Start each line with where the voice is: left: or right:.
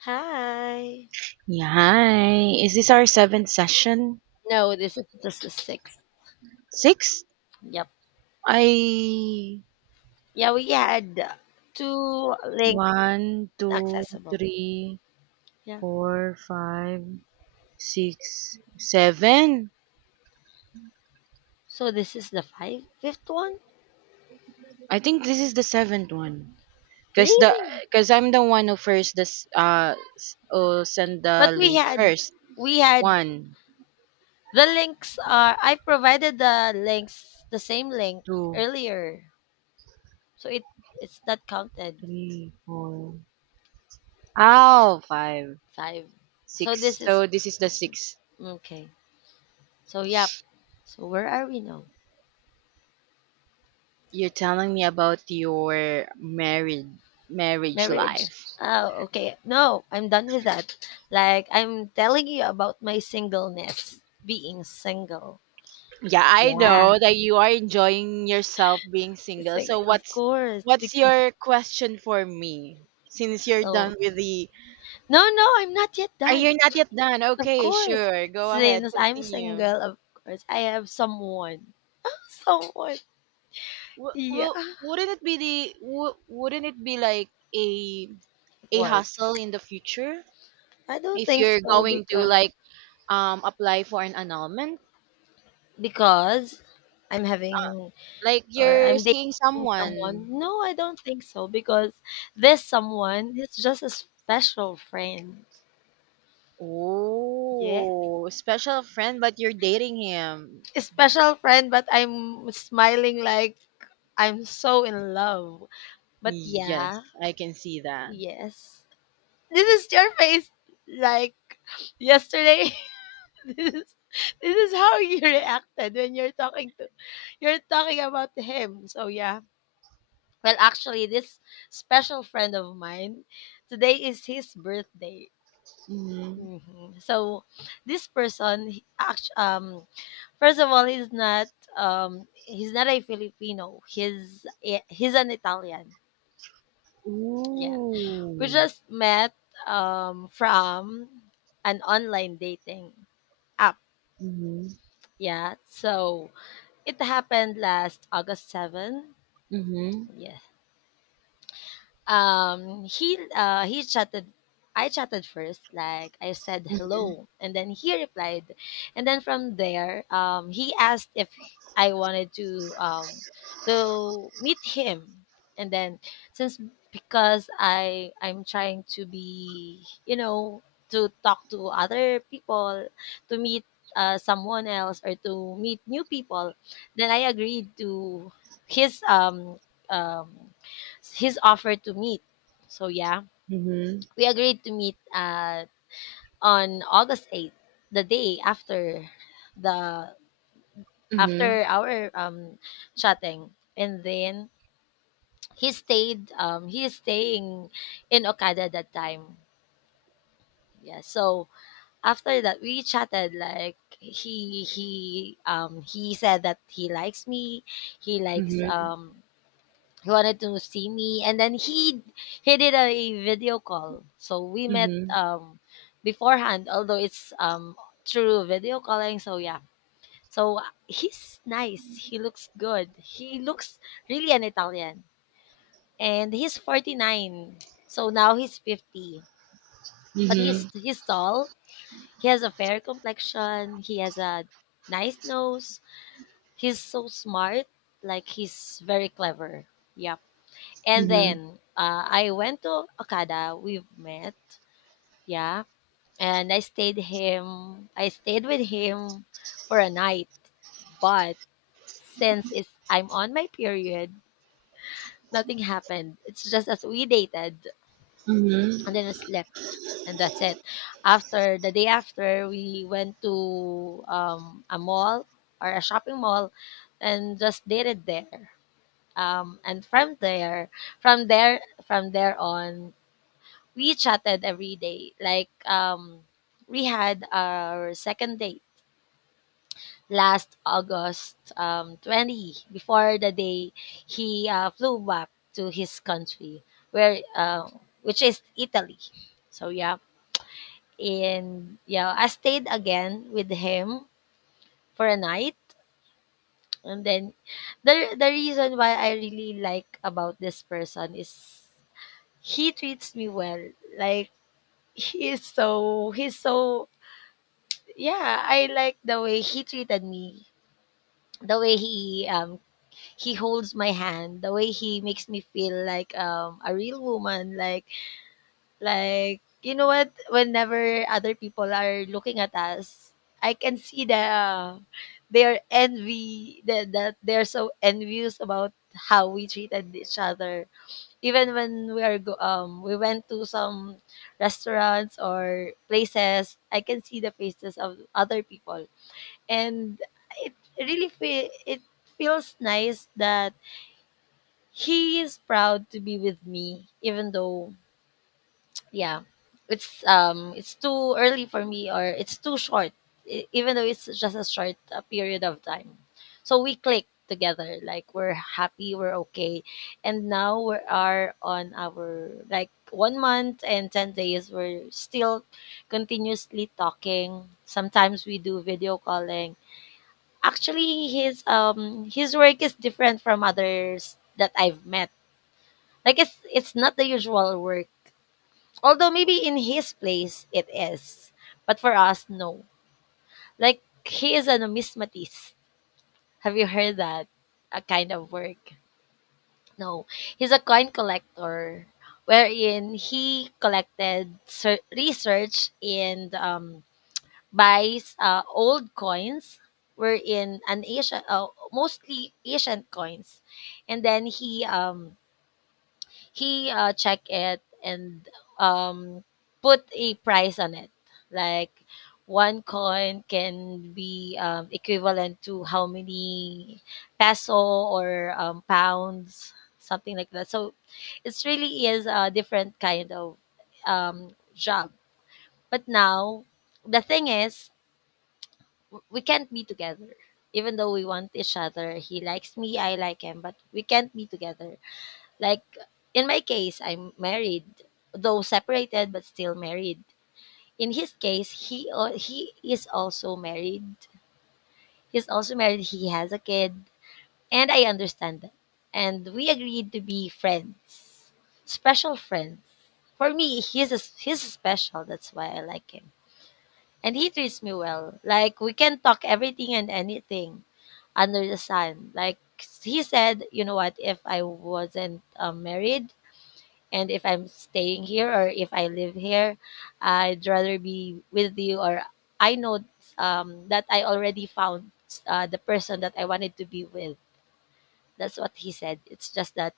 left: Hi.
right: Yeah, hi. Is this our seventh session?
left: No, this is just the sixth.
right: Six?
left: Yep.
right: I.
left: Yeah, we had two links
right: One, two,
left: accessible.
right: three,
left: Yeah.
right: four, five, six, seven.
left: So this is the fifth one.
right: I think this is the seventh one. Cause the
left: Really?
right: cause I'm the one who first this send the
left: But we
right: link
left: had
right: first.
left: we had
right: One,
left: the links are I provided the links the same link
right: two,
left: earlier. So it's not counted
right: three, four. Oh, five,
left: five. So
right: six.
left: this is
right: So this is the
left: this
right: sixth.
left: okay. So yeah. So where are we now?
right: You're telling me about your married marriage
left: Marriage.
right: life.
left: Oh, okay. No, I'm done with that. Like I'm telling you about my singleness, being single.
right: Yeah, I
left: Yeah.
right: know that you are enjoying yourself being
left: It's
right: single.
left: like,
right: So
left: of course.
right: what's
left: Because,
right: your question for me? Since you're
left: so
right: done with the...
left: no, no, I'm not yet
right: Are
left: done.
right: you not yet done?
left: Of
right: Okay,
left: course,
right: sure. Go ahead.
left: since I'm
right: Continue.
left: single, of course I have someone. Someone.
right: Well,
left: Yeah.
right: well wouldn't it be wouldn't it be like a a
left: What?
right: hassle in the future
left: I don't
right: if
left: think
right: you're
left: so
right: going to, like, apply for an annulment?
left: because I'm
right: Uh,
left: having
right: like
left: or
right: you're
left: I'm
right: seeing
left: dating
right: someone.
left: someone. No, I don't think so because this someone is just a special friend. Yeah,
right: Oh, special friend, but you're dating him.
left: a special friend, but I'm smiling like I'm so in love. But
right: Yes,
left: yeah,
right: I can see that.
left: yes. This is your face like yesterday. this is this is how you reacted when you're talking about him. So yeah. Well, actually, this special friend of mine, today is his birthday.
right: Mm-hmm.
left: Mhm. So this person, first of all, he's not a Filipino. He's an Italian. Yeah, we
right: Ooh.
left: just met from an online dating app.
right: Mm-hmm.
left: Yeah, so it happened last August 7.
right: Mm-hmm.
left: He chatted I chatted first, like, I said
right: Mm-hmm.
left: hello, and then he replied. And then from there, he asked if I wanted to meet him. And then since because I'm trying to be, to talk to other people, to meet someone else or to meet new people. Then I agreed to his um um his offer to meet. So yeah,
right: Mm-hmm.
left: we agreed to meet on August 8th, the day the
right: Mm-hmm.
left: after our chatting. And then he is staying in Okada that time. Yeah. So after that we chatted, like, he said that he likes me. He likes
right: Mm-hmm.
left: um he wanted to see me, and then he did a video call, so we met
right: Mm-hmm.
left: beforehand, although it's through video calling. So yeah. So he's nice. He looks good. He looks really an Italian. And he's 49, so now he's 50. But he's tall. He has a fair complexion. He has a nice nose. He's so smart, like, he's very clever. Yeah. And
right: Mm-hmm.
left: then I went to Okada. We've met, yeah. And I stayed with him for a night. But since it's I'm on my period, nothing happened. It's just as we dated, and then
right: Mm-hmm.
left: I slept, and that's it. After, the day after, we went to a mall or a shopping mall, and just dated there. And from there, from there, on, we chatted every day. Like, we had our second date last August 20, before the day he flew back to his country, where which is Italy. So yeah, and yeah, I stayed again with him for a night, and then the reason why I really like about this person is he treats me well. Like, he's so yeah, I like the way he treated me, the way he holds my hand, the way he makes me feel like a real woman, like, you know what? Whenever other people are looking at us, I can see their envy that they're so envious about how we treated each other. Even when we went to some restaurants or places, I can see the faces of other people, and it it feels nice that he is proud to be with me, even though, yeah, it's too early for me, or it's too short. Even though it's just a short period of time, so we click together, like, we're happy, we're okay. And now we are on our, like, 1 month and 10 days, we're still continuously talking. Sometimes we do video calling. Actually, his work is different from others that I've met. Like, it's not the usual work. Although maybe in his place it is, but for us no. Like he is a numismatist. Have you heard that? A kind of work. No, he's a coin collector, wherein he collected research, and buys old coins, wherein an Asian, mostly Asian coins, and then he check it, and um put a price on it, like one coin can be equivalent to how many peso or pounds, something like that. So it's really is a different kind of job. But now the thing is we can't be together, even though we want each other. He likes me, I like him, but we can't be together. Like, in my case, I'm married, though separated, but still married. In his case, he is also married. He's also married, he has a kid, and I understand that. And we agreed to be friends, special friends. For me, he's special, that's why I like him. And he treats me well. Like, we can talk everything and anything under the sun. Like he said, you know what? If I wasn't married, and if I'm staying here, or if I live here, I'd rather be with you. Or I know that I already found the person that I wanted to be with. That's what he said. It's just that,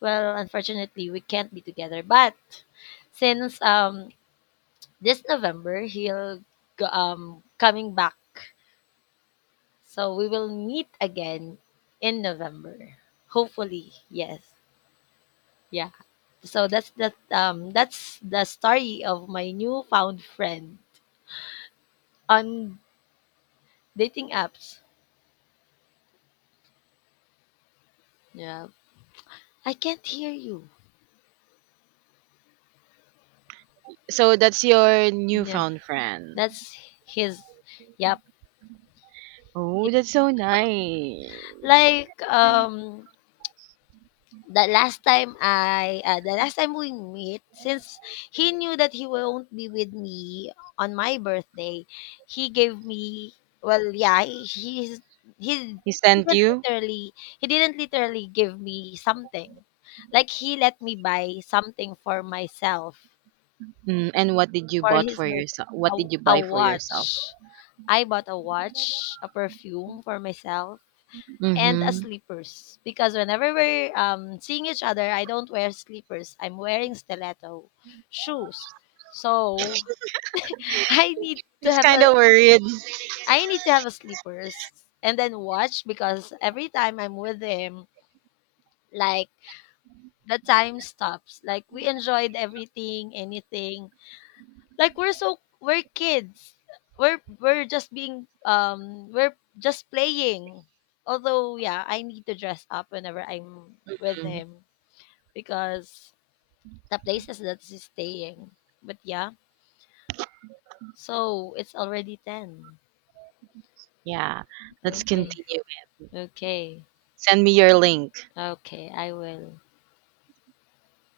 left: well, unfortunately, we can't be together. But since this November, he'll coming back, so we will meet again in November. Hopefully, yes. Yeah. So that's the story of my newfound friend on dating apps. Yeah. I can't hear you.
right: So that's your
left: Yeah.
right: newfound friend.
left: That's his Yep.
right: Oh, that's so nice.
left: Like, the last time we meet, since he knew that he won't be with me on my birthday, he gave me well, yeah, he
right: He sent
left: didn't
right: you?
left: literally he didn't literally give me something, like, he let me buy something for myself
right: Mm, and what did you
left: for
right: bought
left: his
right: for
left: birthday,
right: yourself? What
left: a,
right: did you
left: a
right: buy for yourself?
left: watch. I bought a watch, a perfume for myself, and a
right: Mm-hmm.
left: sleepers, because whenever we're seeing each other, I don't wear sleepers. I'm wearing stiletto shoes. So I need to
right: He's
left: have
right: kind
left: a
right: of worried.
left: I need to have a sleepers, and then watch, because every time I'm with him, like, the time stops. Like, we enjoyed everything, anything. Like, we're kids. We're just playing. Although, yeah, I need to dress up whenever I'm with him, because the places that she's staying. But yeah, so it's already 10.
right: Yeah, let's
left: Okay,
right: continue.
left: okay,
right: Send me your link.
left: okay, I will.